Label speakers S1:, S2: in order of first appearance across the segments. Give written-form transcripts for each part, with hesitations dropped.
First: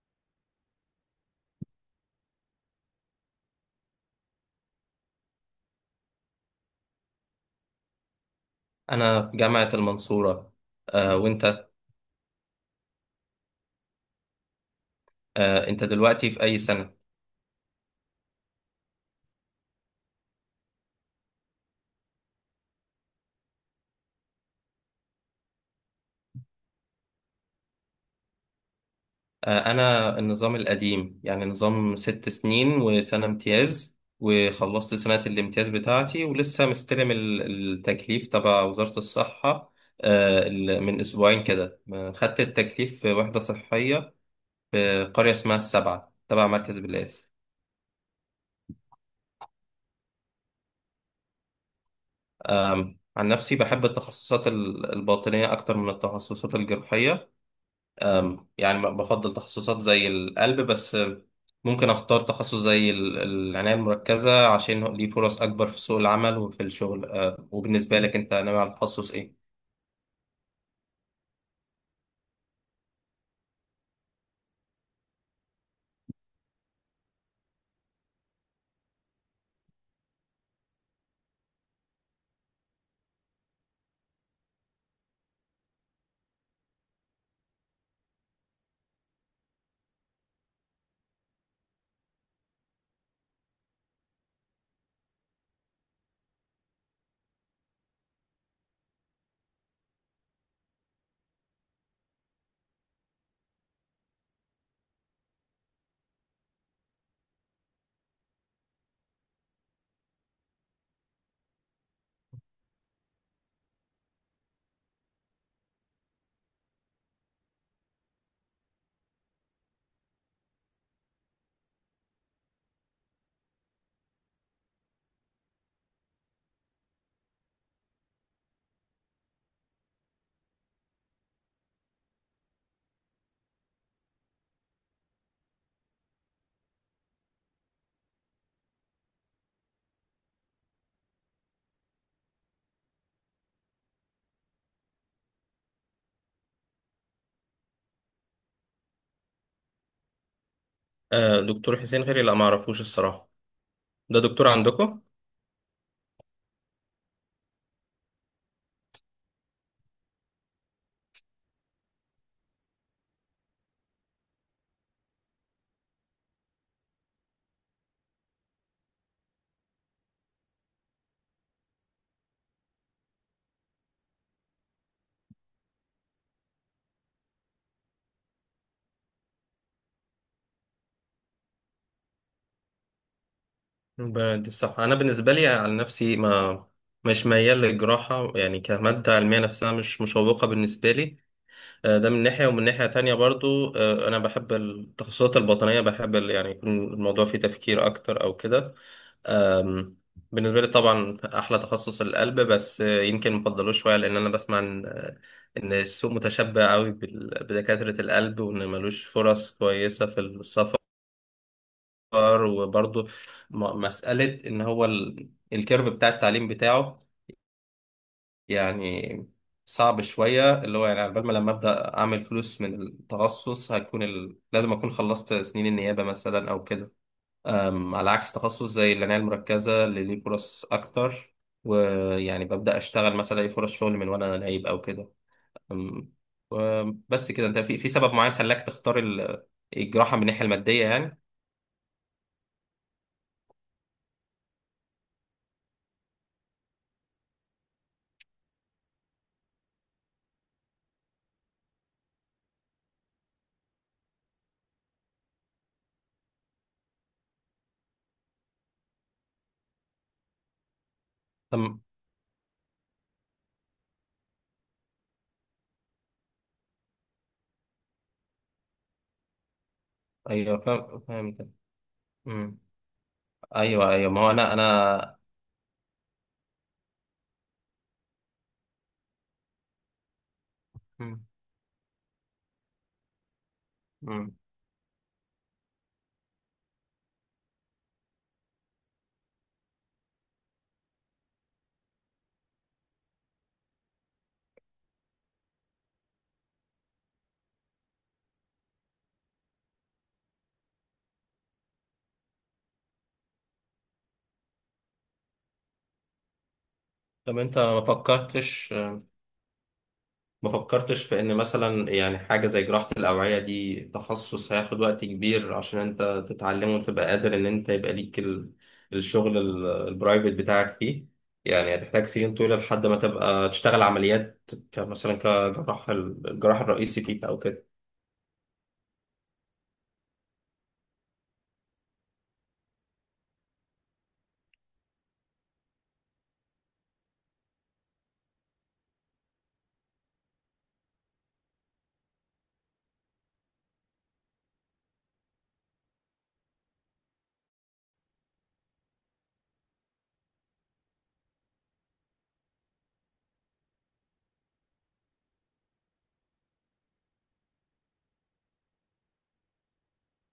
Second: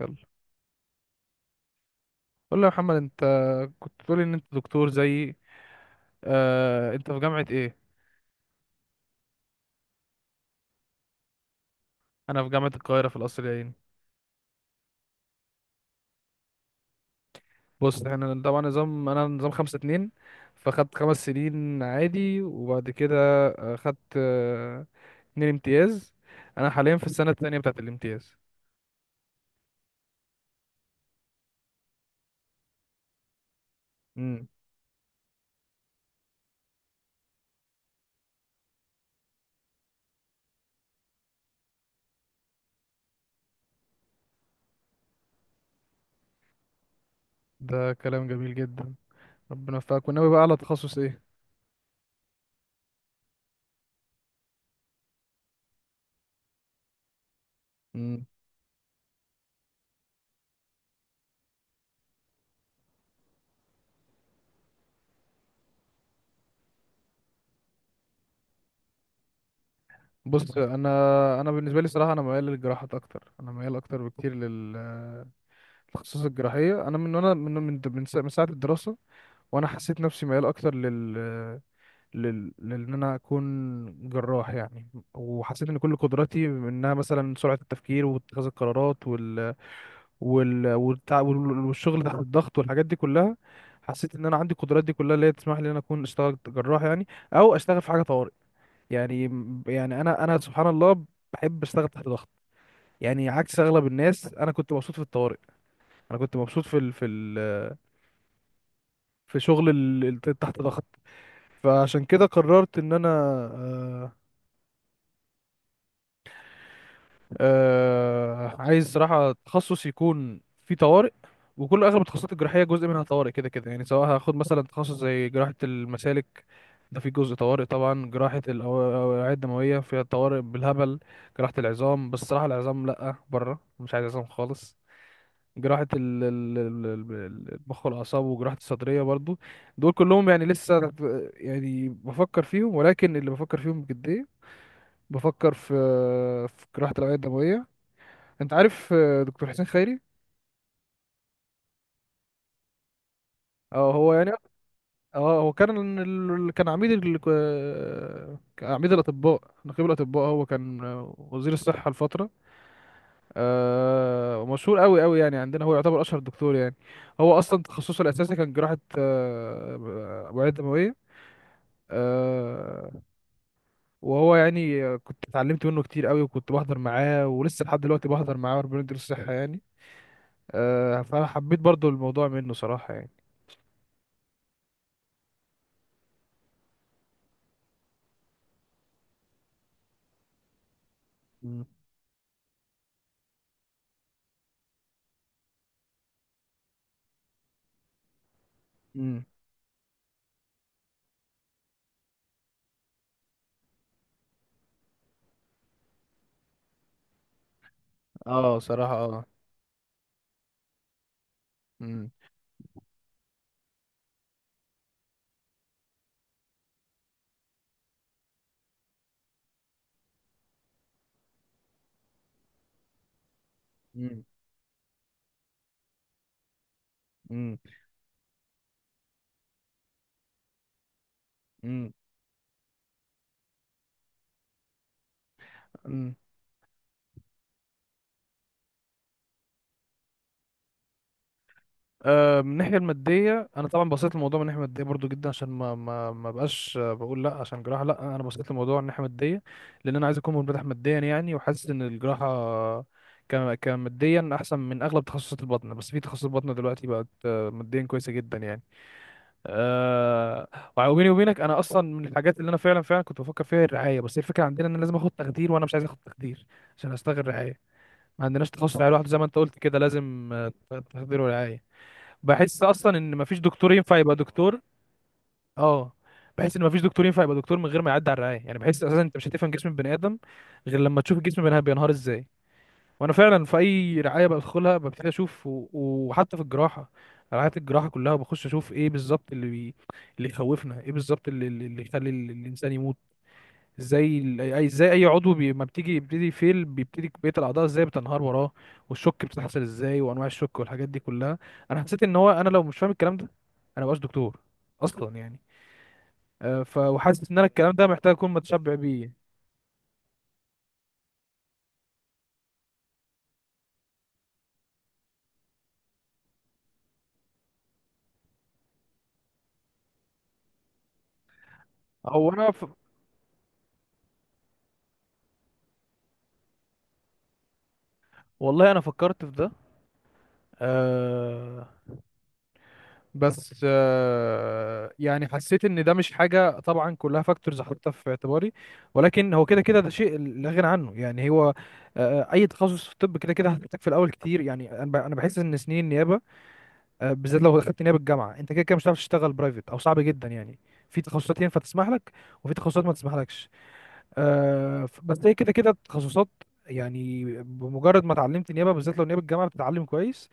S1: يلا، قول لي يا محمد، انت كنت تقول ان انت دكتور زيي. انت في جامعة ايه؟
S2: أنا في جامعة المنصورة. آه، وأنت؟
S1: انا في جامعة القاهرة في القصر العيني.
S2: آه، أنت دلوقتي في أي سنة؟
S1: بص، احنا طبعا نظام، انا نظام خمسة اتنين. فخدت خمس سنين عادي وبعد كده آه، خدت آه، اتنين امتياز. انا حاليا في السنة التانية بتاعت الامتياز.
S2: آه، أنا النظام القديم، يعني نظام 6 سنين وسنة امتياز،
S1: امم.
S2: وخلصت سنة الامتياز بتاعتي ولسه مستلم التكليف تبع وزارة الصحة. آه، من أسبوعين كده، خدت التكليف في وحدة صحية في قرية اسمها السبعة تبع مركز بلاد.
S1: ده كلام جميل جدا. ربنا يوفقك. وناوي بقى على تخصص ايه؟
S2: عن نفسي بحب التخصصات الباطنية أكتر من التخصصات الجراحية.
S1: امم.
S2: يعني بفضل تخصصات زي القلب، بس ممكن اختار تخصص زي العناية المركزة، عشان ليه فرص اكبر في سوق العمل وفي الشغل. وبالنسبة لك انت ناوي على تخصص ايه؟
S1: بص، انا بالنسبة لي صراحة انا ميال للجراحات اكتر، انا ميال اكتر بكتير لل آه، التخصص الجراحية. أنا من ساعة الدراسة، وأنا حسيت نفسي ميال أكتر لل لل لأن أنا أكون جراح يعني. وحسيت إن كل قدراتي، إنها مثلا سرعة التفكير واتخاذ القرارات، والشغل تحت الضغط والحاجات دي كلها. حسيت إن أنا عندي القدرات دي كلها اللي هي تسمح لي إن أنا أكون أشتغل جراح يعني، أو أشتغل في حاجة طوارئ. يعني يعني أنا سبحان الله بحب أشتغل تحت ضغط. يعني عكس أغلب الناس، أنا كنت مبسوط في الطوارئ. انا كنت مبسوط في شغل تحت ضغط. فعشان كده قررت ان انا، آه، عايز صراحة تخصص يكون فيه طوارئ. وكل اغلب التخصصات الجراحية جزء منها طوارئ كده كده، يعني سواء هاخد مثلا تخصص زي جراحة المسالك، ده فيه جزء طوارئ طبعا. جراحة الأوعية الدموية فيها طوارئ بالهبل. جراحة العظام، بس صراحة العظام لأ، بره مش عايز عظام خالص. جراحة المخ والأعصاب، وجراحة الصدرية برضو، دول كلهم يعني لسه تحت-. يعني بفكر فيهم، ولكن اللي بفكر فيهم بجدية بفكر في جراحة الأوعية الدموية. أنت عارف دكتور حسين خيري؟
S2: أه، دكتور حسين غيري، لا ما اعرفوش الصراحة.
S1: اه، هو
S2: ده
S1: يعني.
S2: دكتور عندكم؟
S1: اه، هو كان عميد الأطباء، نقيب الأطباء، هو كان وزير الصحة لفترة. ومشهور قوي قوي يعني، عندنا هو يعتبر أشهر دكتور يعني. هو أصلا تخصصه الأساسي كان جراحة أوعية دموية. آه، وهو يعني كنت اتعلمت منه كتير قوي، وكنت بحضر معاه، ولسه لحد دلوقتي بحضر معاه، وربنا يديله الصحة يعني. فأنا حبيت برضو الموضوع منه صراحة يعني.
S2: دي الصح، انا بالنسبة لي على نفسي ما، مش ميال للجراحة، يعني كمادة علمية نفسها مش مشوقة بالنسبة لي.
S1: مم.
S2: آه، ده من ناحية، ومن ناحية تانية برضو أنا بحب التخصصات الباطنية، بحب يعني يكون الموضوع فيه تفكير أكتر أو كده.
S1: مم.
S2: أم، بالنسبة لي طبعا أحلى تخصص القلب، بس يمكن مفضلوش شوية لأن أنا بسمع إن، السوق متشبع قوي بدكاترة القلب،
S1: اه،
S2: وإن
S1: صراحة،
S2: ملوش
S1: اه.
S2: فرص كويسة في السفر.
S1: مم.
S2: وبرضه مسألة إن هو الكيرف بتاع التعليم بتاعه يعني صعب شوية، اللي هو يعني على بال ما لما أبدأ أعمل فلوس من التخصص هيكون
S1: مم.
S2: لازم أكون خلصت سنين النيابة مثلا أو كده.
S1: مم.
S2: على عكس تخصص زي العناية المركزة اللي ليه فرص أكتر،
S1: مم.
S2: ويعني ببدأ أشتغل مثلا ألاقي فرص شغل من وأنا نايب أو كده. أم،
S1: مم.
S2: و- بس كده أنت في، سبب معين خلاك تختار الجراحة من الناحية المادية يعني؟
S1: من الناحيه الماديه، انا طبعا بصيت الموضوع من الناحيه الماديه برضو جدا، عشان ما بقاش، بقول لا عشان جراحه لا، انا بصيت الموضوع من الناحيه الماديه لان انا عايز اكون منفتح ماديا يعني، وحاسس ان الجراحه كماديا احسن من اغلب تخصصات البطن. بس في تخصصات البطن دلوقتي بقت ماديا كويسه جدا يعني. أه. وبيني وبينك، انا
S2: أم،
S1: اصلا من الحاجات اللي انا فعلا فعلا كنت بفكر فيها هي الرعايه. بس هي الفكره عندنا ان أنا لازم اخد تخدير، وانا مش عايز اخد تخدير عشان اشتغل رعايه. ما عندناش تخصص رعايه لوحده، زي ما انت قلت كده لازم
S2: أيوه، فاهم
S1: تخدير
S2: فاهم كده.
S1: ورعايه.
S2: أم،
S1: بحس اصلا ان مفيش دكتور
S2: أيوه،
S1: ينفع
S2: أيوه،
S1: يبقى
S2: ما هو أنا
S1: دكتور.
S2: أنا
S1: اه، بحس ان مفيش دكتور ينفع يبقى دكتور من غير ما يعدي على الرعايه، يعني بحس اساسا انت مش هتفهم جسم البني ادم غير لما تشوف
S2: أم،
S1: الجسم بينهار ازاي. وانا فعلا في اي رعايه
S2: أم.
S1: بدخلها ببتدي اشوف وحتى في الجراحه، رعايه الجراحه كلها بخش اشوف ايه بالظبط اللي يخوفنا، ايه بالظبط اللي يخلي الانسان يموت. زي ال- اي زي اي عضو ما بتيجي بيبتدي فيل، بيبتدي بقيه الاعضاء ازاي بتنهار وراه، والشوك بتحصل ازاي، وانواع الشوك والحاجات دي كلها. انا حسيت ان هو، انا لو مش فاهم الكلام ده انا مبقاش دكتور اصلا يعني. آه، ف وحاسس ان
S2: طب
S1: انا
S2: أنت
S1: الكلام
S2: ما
S1: ده محتاج اكون متشبع
S2: فكرتش،
S1: بيه.
S2: في ان مثلا يعني حاجة زي جراحة الأوعية دي تخصص هياخد وقت كبير عشان انت تتعلمه وتبقى قادر ان انت يبقى ليك الشغل البرايفت بتاعك فيه، يعني هتحتاج
S1: هو
S2: سنين
S1: انا
S2: طويلة
S1: ف...
S2: لحد ما تبقى تشتغل عمليات كمثلا كجراح الجراح الرئيسي فيك او كده.
S1: والله انا فكرت في ده. آه، بس آه، يعني حسيت ان ده مش حاجه، طبعا كلها فاكتورز احطها في اعتباري، ولكن هو كده كده ده شيء لا غنى عنه يعني. هو اي تخصص في الطب كده كده هتحتاج في الاول كتير يعني. أنا بحس ان سنين النيابه، بالذات لو دخلت نيابه الجامعه، انت كده كده مش هتعرف تشتغل برايفت، او صعب جدا يعني. في تخصصات ينفع تسمح لك، وفي تخصصات ما تسمحلكش. بس هي كده كده تخصصات، يعني بمجرد ما اتعلمت نيابه، بالذات لو نيابه الجامعه بتتعلم كويس،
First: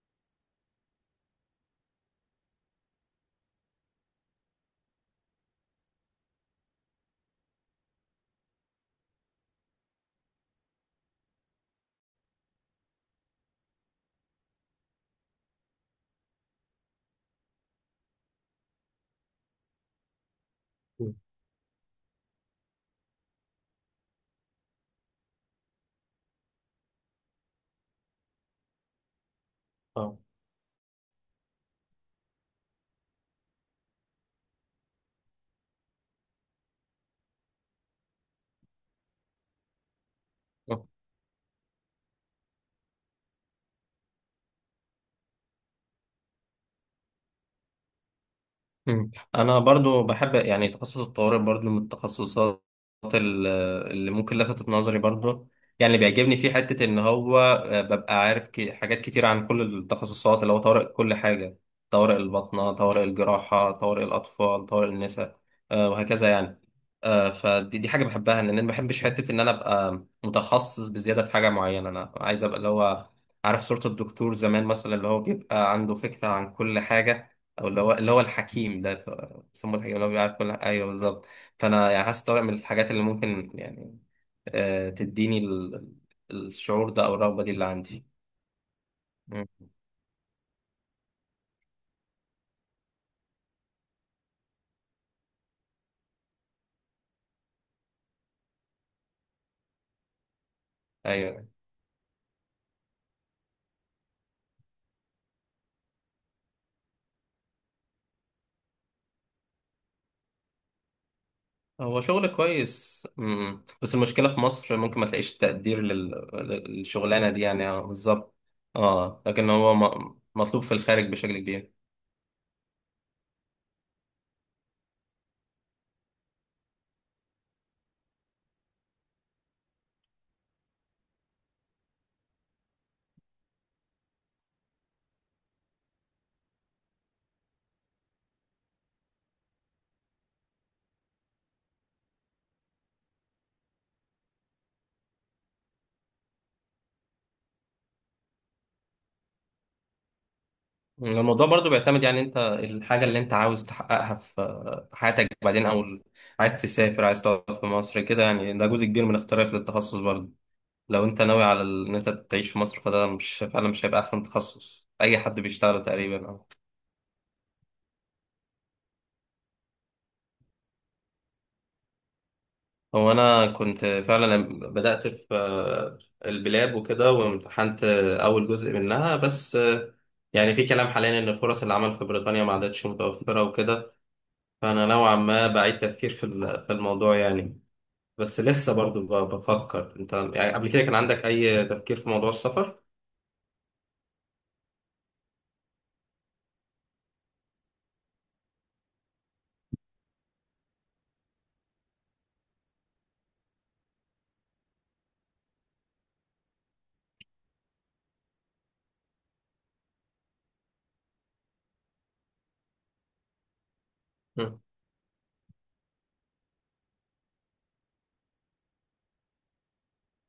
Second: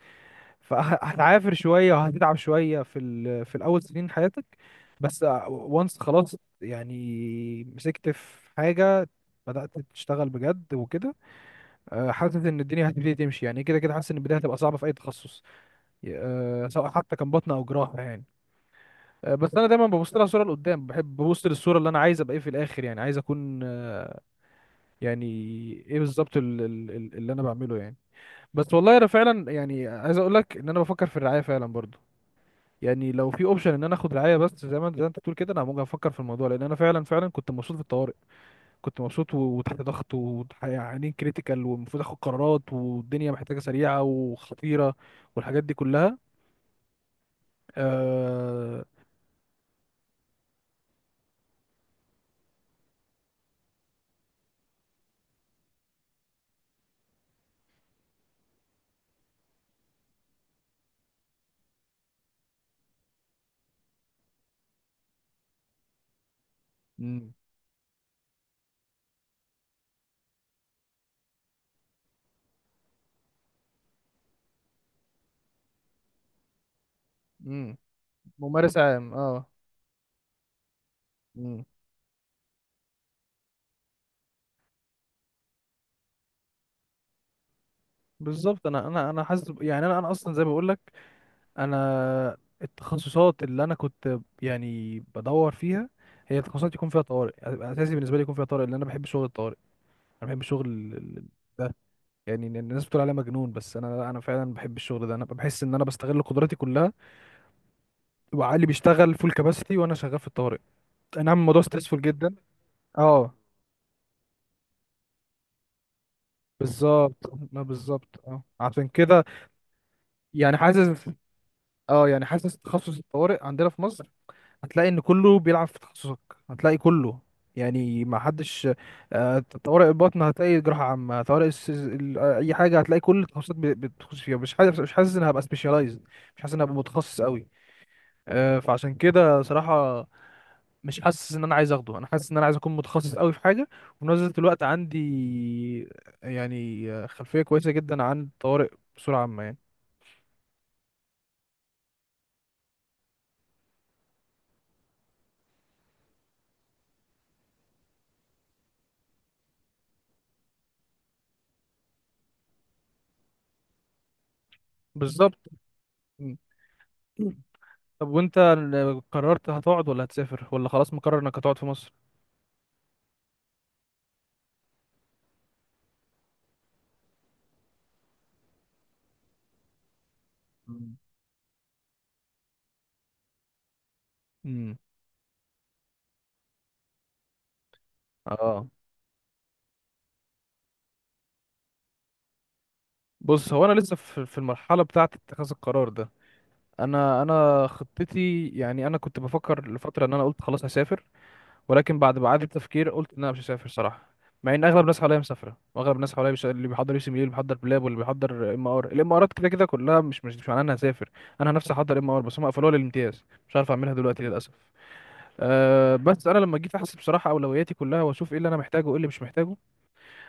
S1: فهتعافر شويه وهتتعب شويه في الاول سنين حياتك، بس. وانس خلاص، يعني مسكت في حاجه، بدأت تشتغل بجد وكده، حاسس ان الدنيا هتبتدي تمشي يعني. كده كده حاسس ان البدايه هتبقى صعبه في اي تخصص، سواء حتى كان بطنه او جراحه يعني. بس انا دايما ببص لها صوره لقدام، بحب
S2: مم.
S1: ببص للصوره اللي انا عايز ابقى ايه في الاخر، يعني عايز اكون يعني ايه بالظبط اللي انا بعمله يعني. بس والله انا فعلا يعني
S2: اه.
S1: عايز اقول لك ان انا بفكر في الرعايه فعلا برضو. يعني لو في اوبشن ان انا اخد رعايه بس، زي ما انت بتقول كده، انا ممكن افكر في الموضوع، لان انا فعلا فعلا كنت مبسوط في الطوارئ. كنت مبسوط وتحت ضغط، ويعني كريتيكال، والمفروض اخد قرارات، والدنيا محتاجه سريعه وخطيره، والحاجات دي كلها. آه...
S2: مم. انا برضو بحب يعني تخصص الطوارئ، برضو من التخصصات ال- اللي ممكن لفتت نظري برضو. يعني اللي بيعجبني فيه حتة ان هو ببقى عارف حاجات كتير عن كل التخصصات اللي هو طوارئ، كل حاجة، طوارئ الباطنة، طوارئ الجراحة، طوارئ الاطفال، طوارئ النساء، وهكذا يعني.
S1: مم.
S2: فدي حاجة بحبها، لان انا ما بحبش حتة ان انا ابقى متخصص بزيادة في حاجة معينة. انا عايز ابقى اللي هو عارف صورة الدكتور زمان مثلا اللي هو بيبقى عنده فكرة عن كل حاجة،
S1: مم.
S2: او اللي هو
S1: ممارس
S2: الحكيم ده،
S1: عام،
S2: اللي هو
S1: اه.
S2: بيسموه الحكيم، اللي هو بيعرف كل حاجه، ايوه بالظبط.
S1: مم.
S2: فانا يعني حاسس طارق من الحاجات اللي ممكن يعني تديني الشعور ده او الرغبه دي اللي عندي.
S1: بالظبط، انا انا حاسس
S2: مم.
S1: يعني انا اصلا زي ما بقول لك، انا التخصصات اللي انا كنت يعني بدور فيها هي تخصصات يكون فيها طوارئ. اساسي بالنسبه لي يكون فيها طوارئ، لان انا بحب شغل الطوارئ. انا بحب شغل
S2: ايوه،
S1: ده. يعني إن الناس بتقول عليه مجنون، بس انا لا، انا فعلا بحب الشغل ده. انا بحس ان انا بستغل قدراتي كلها، وعقلي بيشتغل فول كباستي وانا شغال في الطوارئ. اي نعم، الموضوع
S2: هو
S1: ستريسفول
S2: شغل
S1: جدا.
S2: كويس.
S1: اه،
S2: مم. بس المشكله في مصر ممكن ما تلاقيش تقدير للشغلانه
S1: بالظبط،
S2: دي
S1: ما
S2: يعني،
S1: بالظبط،
S2: بالظبط.
S1: اه، عشان
S2: اه،
S1: كده
S2: لكن هو
S1: يعني
S2: مطلوب في الخارج
S1: حاسس.
S2: بشكل كبير.
S1: حاسس تخصص الطوارئ عندنا في مصر، هتلاقي ان كله بيلعب في تخصصك. هتلاقي كله يعني، ما حدش. طوارئ البطن هتلاقي جراحة عامة، طوارئ اي حاجة. هتلاقي كل التخصصات بتخش فيها. مش حاسس ان هبقى سبيشالايزد، مش حاسس ان هبقى متخصص قوي. فعشان كده صراحة مش حاسس ان انا عايز اخده. انا حاسس ان انا عايز اكون متخصص قوي في حاجة، وفي نفس الوقت عندي خلفية كويسة جدا عن الطوارئ بصورة عامة يعني.
S2: الموضوع برضو بيعتمد، يعني انت الحاجة اللي انت عاوز تحققها في حياتك بعدين، او عايز تسافر عايز تقعد في مصر كده، يعني ده جزء كبير من اختيارك للتخصص برضو. لو انت ناوي على ان انت تعيش في مصر، فده مش فعلا مش هيبقى احسن تخصص اي
S1: بالظبط.
S2: حد بيشتغله تقريبا،
S1: م.
S2: اه.
S1: طب وانت قررت هتقعد ولا هتسافر، ولا خلاص مقرر انك هتقعد في مصر؟
S2: هو انا كنت فعلا لما بدأت في البلاب وكده، وامتحنت اول جزء منها بس، يعني في كلام
S1: مم.
S2: حاليا ان فرص العمل في بريطانيا ما عادتش متوفرة وكده.
S1: امم.
S2: فانا نوعا ما بعيد تفكير في الموضوع يعني. بس
S1: اه،
S2: لسه برضو بفكر. انت يعني قبل كده كان عندك اي تفكير في موضوع السفر؟
S1: بص، هو انا لسه في المرحله بتاعه اتخاذ القرار ده. انا خطتي يعني، انا كنت بفكر لفتره ان انا قلت خلاص هسافر، ولكن بعد ما اعاده تفكير قلت ان انا مش هسافر صراحه. مع ان اغلب الناس حواليا مسافره، واغلب الناس حواليا مش... اللي بيحضر يو سي، اللي بيحضر بلاب، واللي بيحضر ام ار، الامارات، كده كده كلها مش معناها انها هسافر. انا نفسي احضر ام ار بس هم قفلوها للامتياز، مش عارف اعملها دلوقتي للاسف.
S2: مم.
S1: أه، بس انا لما جيت احسب بصراحه اولوياتي كلها، واشوف ايه اللي انا محتاجه وايه اللي مش محتاجه،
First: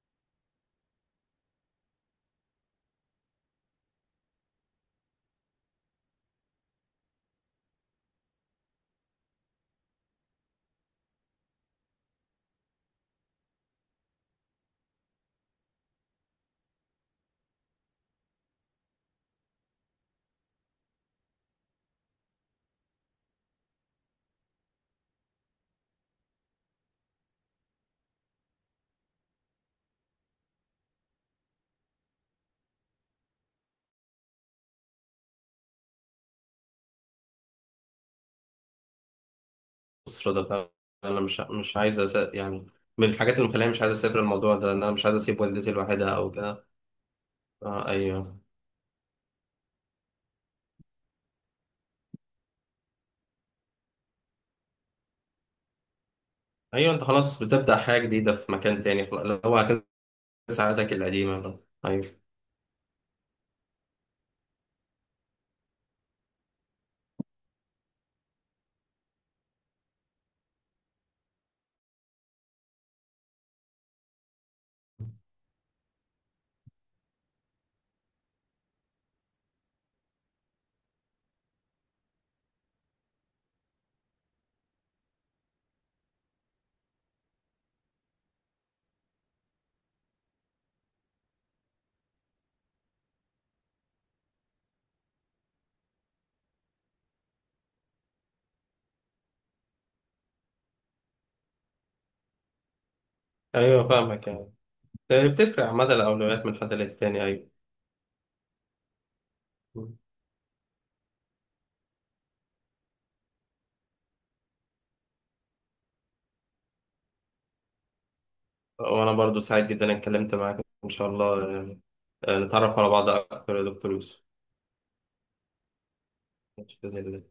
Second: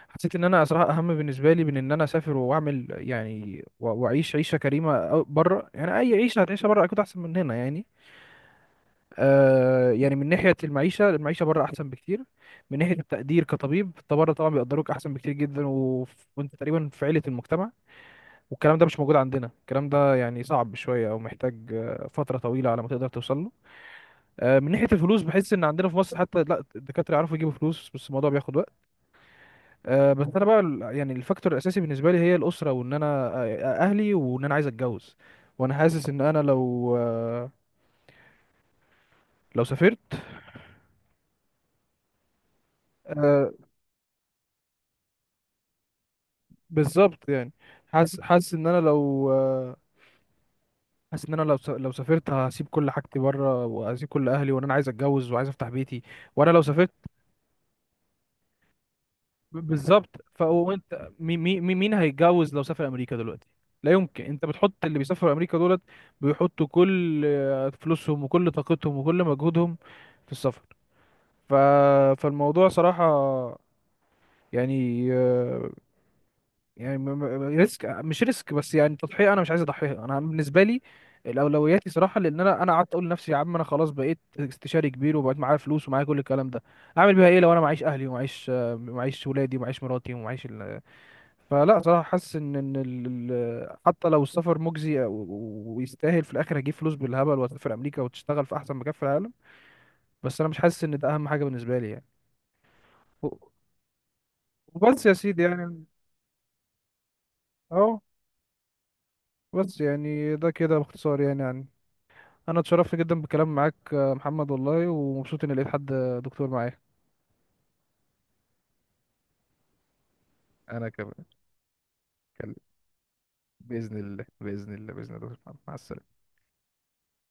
S1: حسيت ان انا صراحه اهم بالنسبه لي من ان انا اسافر واعمل يعني، واعيش عيشه كريمه بره يعني. اي عيشه هتعيشها بره اكيد احسن من هنا يعني. يعني من ناحيه المعيشه، المعيشه بره احسن بكتير. من ناحيه التقدير كطبيب، انت بره طبعا بيقدروك احسن بكتير جدا، وانت تقريبا في عيله المجتمع. والكلام ده مش موجود عندنا، الكلام ده يعني صعب شويه، او محتاج فتره طويله على ما تقدر توصل له. من ناحيه الفلوس، بحس ان عندنا في مصر حتى لا الدكاتره يعرفوا يجيبوا فلوس، بس الموضوع بياخد. أه، بس انا بقى يعني الفاكتور الاساسي بالنسبه لي هي الاسره، وان انا آه، اهلي، وان انا عايز اتجوز. وانا حاسس ان انا لو سافرت.
S2: مصر ده، انا مش عايز يعني، من الحاجات اللي
S1: أه،
S2: مخليني مش عايز اسافر الموضوع ده ان انا مش عايز اسيب والدتي لوحدها او كده.
S1: بالظبط يعني.
S2: آه،
S1: حاسس
S2: ايوه.
S1: حاسس ان انا لو آه، حاسس ان انا لو سافرت هسيب كل حاجتي بره، وهسيب كل اهلي، وان انا عايز اتجوز وعايز افتح بيتي. وانا لو سافرت،
S2: ايوه، انت خلاص بتبدأ حاجة جديدة في مكان تاني، خلاص اللي
S1: ب-
S2: هو هتنسى
S1: بالظبط
S2: عاداتك
S1: فانت
S2: القديمة بقى.
S1: مين مين
S2: ايوه.
S1: هيتجوز لو سافر امريكا دلوقتي؟ لا يمكن، انت بتحط اللي بيسافروا امريكا دولت، بيحطوا كل فلوسهم وكل طاقتهم وكل مجهودهم في السفر. ف... فالموضوع صراحة يعني يعني ريسك، مش ريسك بس، يعني تضحية. أنا مش عايز أضحيها. أنا بالنسبة لي الأولوياتي صراحة، لأن أنا قعدت أقول لنفسي يا عم، أنا خلاص بقيت استشاري كبير وبقيت معايا فلوس ومعايا كل الكلام ده، أعمل بيها إيه لو أنا معيش أهلي ومعيش معيش ولادي ومعيش مراتي فلا صراحة حاسس إن حتى لو السفر مجزي ويستاهل، في الآخر أجيب فلوس بالهبل وأسافر أمريكا وتشتغل في أحسن مكان في العالم، بس أنا مش حاسس إن ده أهم حاجة بالنسبة لي يعني.
S2: ايوه، فاهمك يعني.
S1: وبس يا سيدي
S2: بتفرق عامة،
S1: يعني،
S2: الاولويات من حد للتاني، ايوه.
S1: اهو. بس
S2: مم.
S1: يعني ده كده باختصار يعني. انا اتشرفت جدا بالكلام معاك محمد والله، ومبسوط اني لقيت حد دكتور معايا.
S2: وانا برضو سعيد جدا اني اتكلمت معاك
S1: انا
S2: ان شاء
S1: كمان.
S2: الله يعني،
S1: اتكلم.
S2: نتعرف على بعض اكتر يا دكتور
S1: باذن
S2: يوسف.
S1: الله، باذن الله، باذن الله. مع السلامه.
S2: بإذن الله.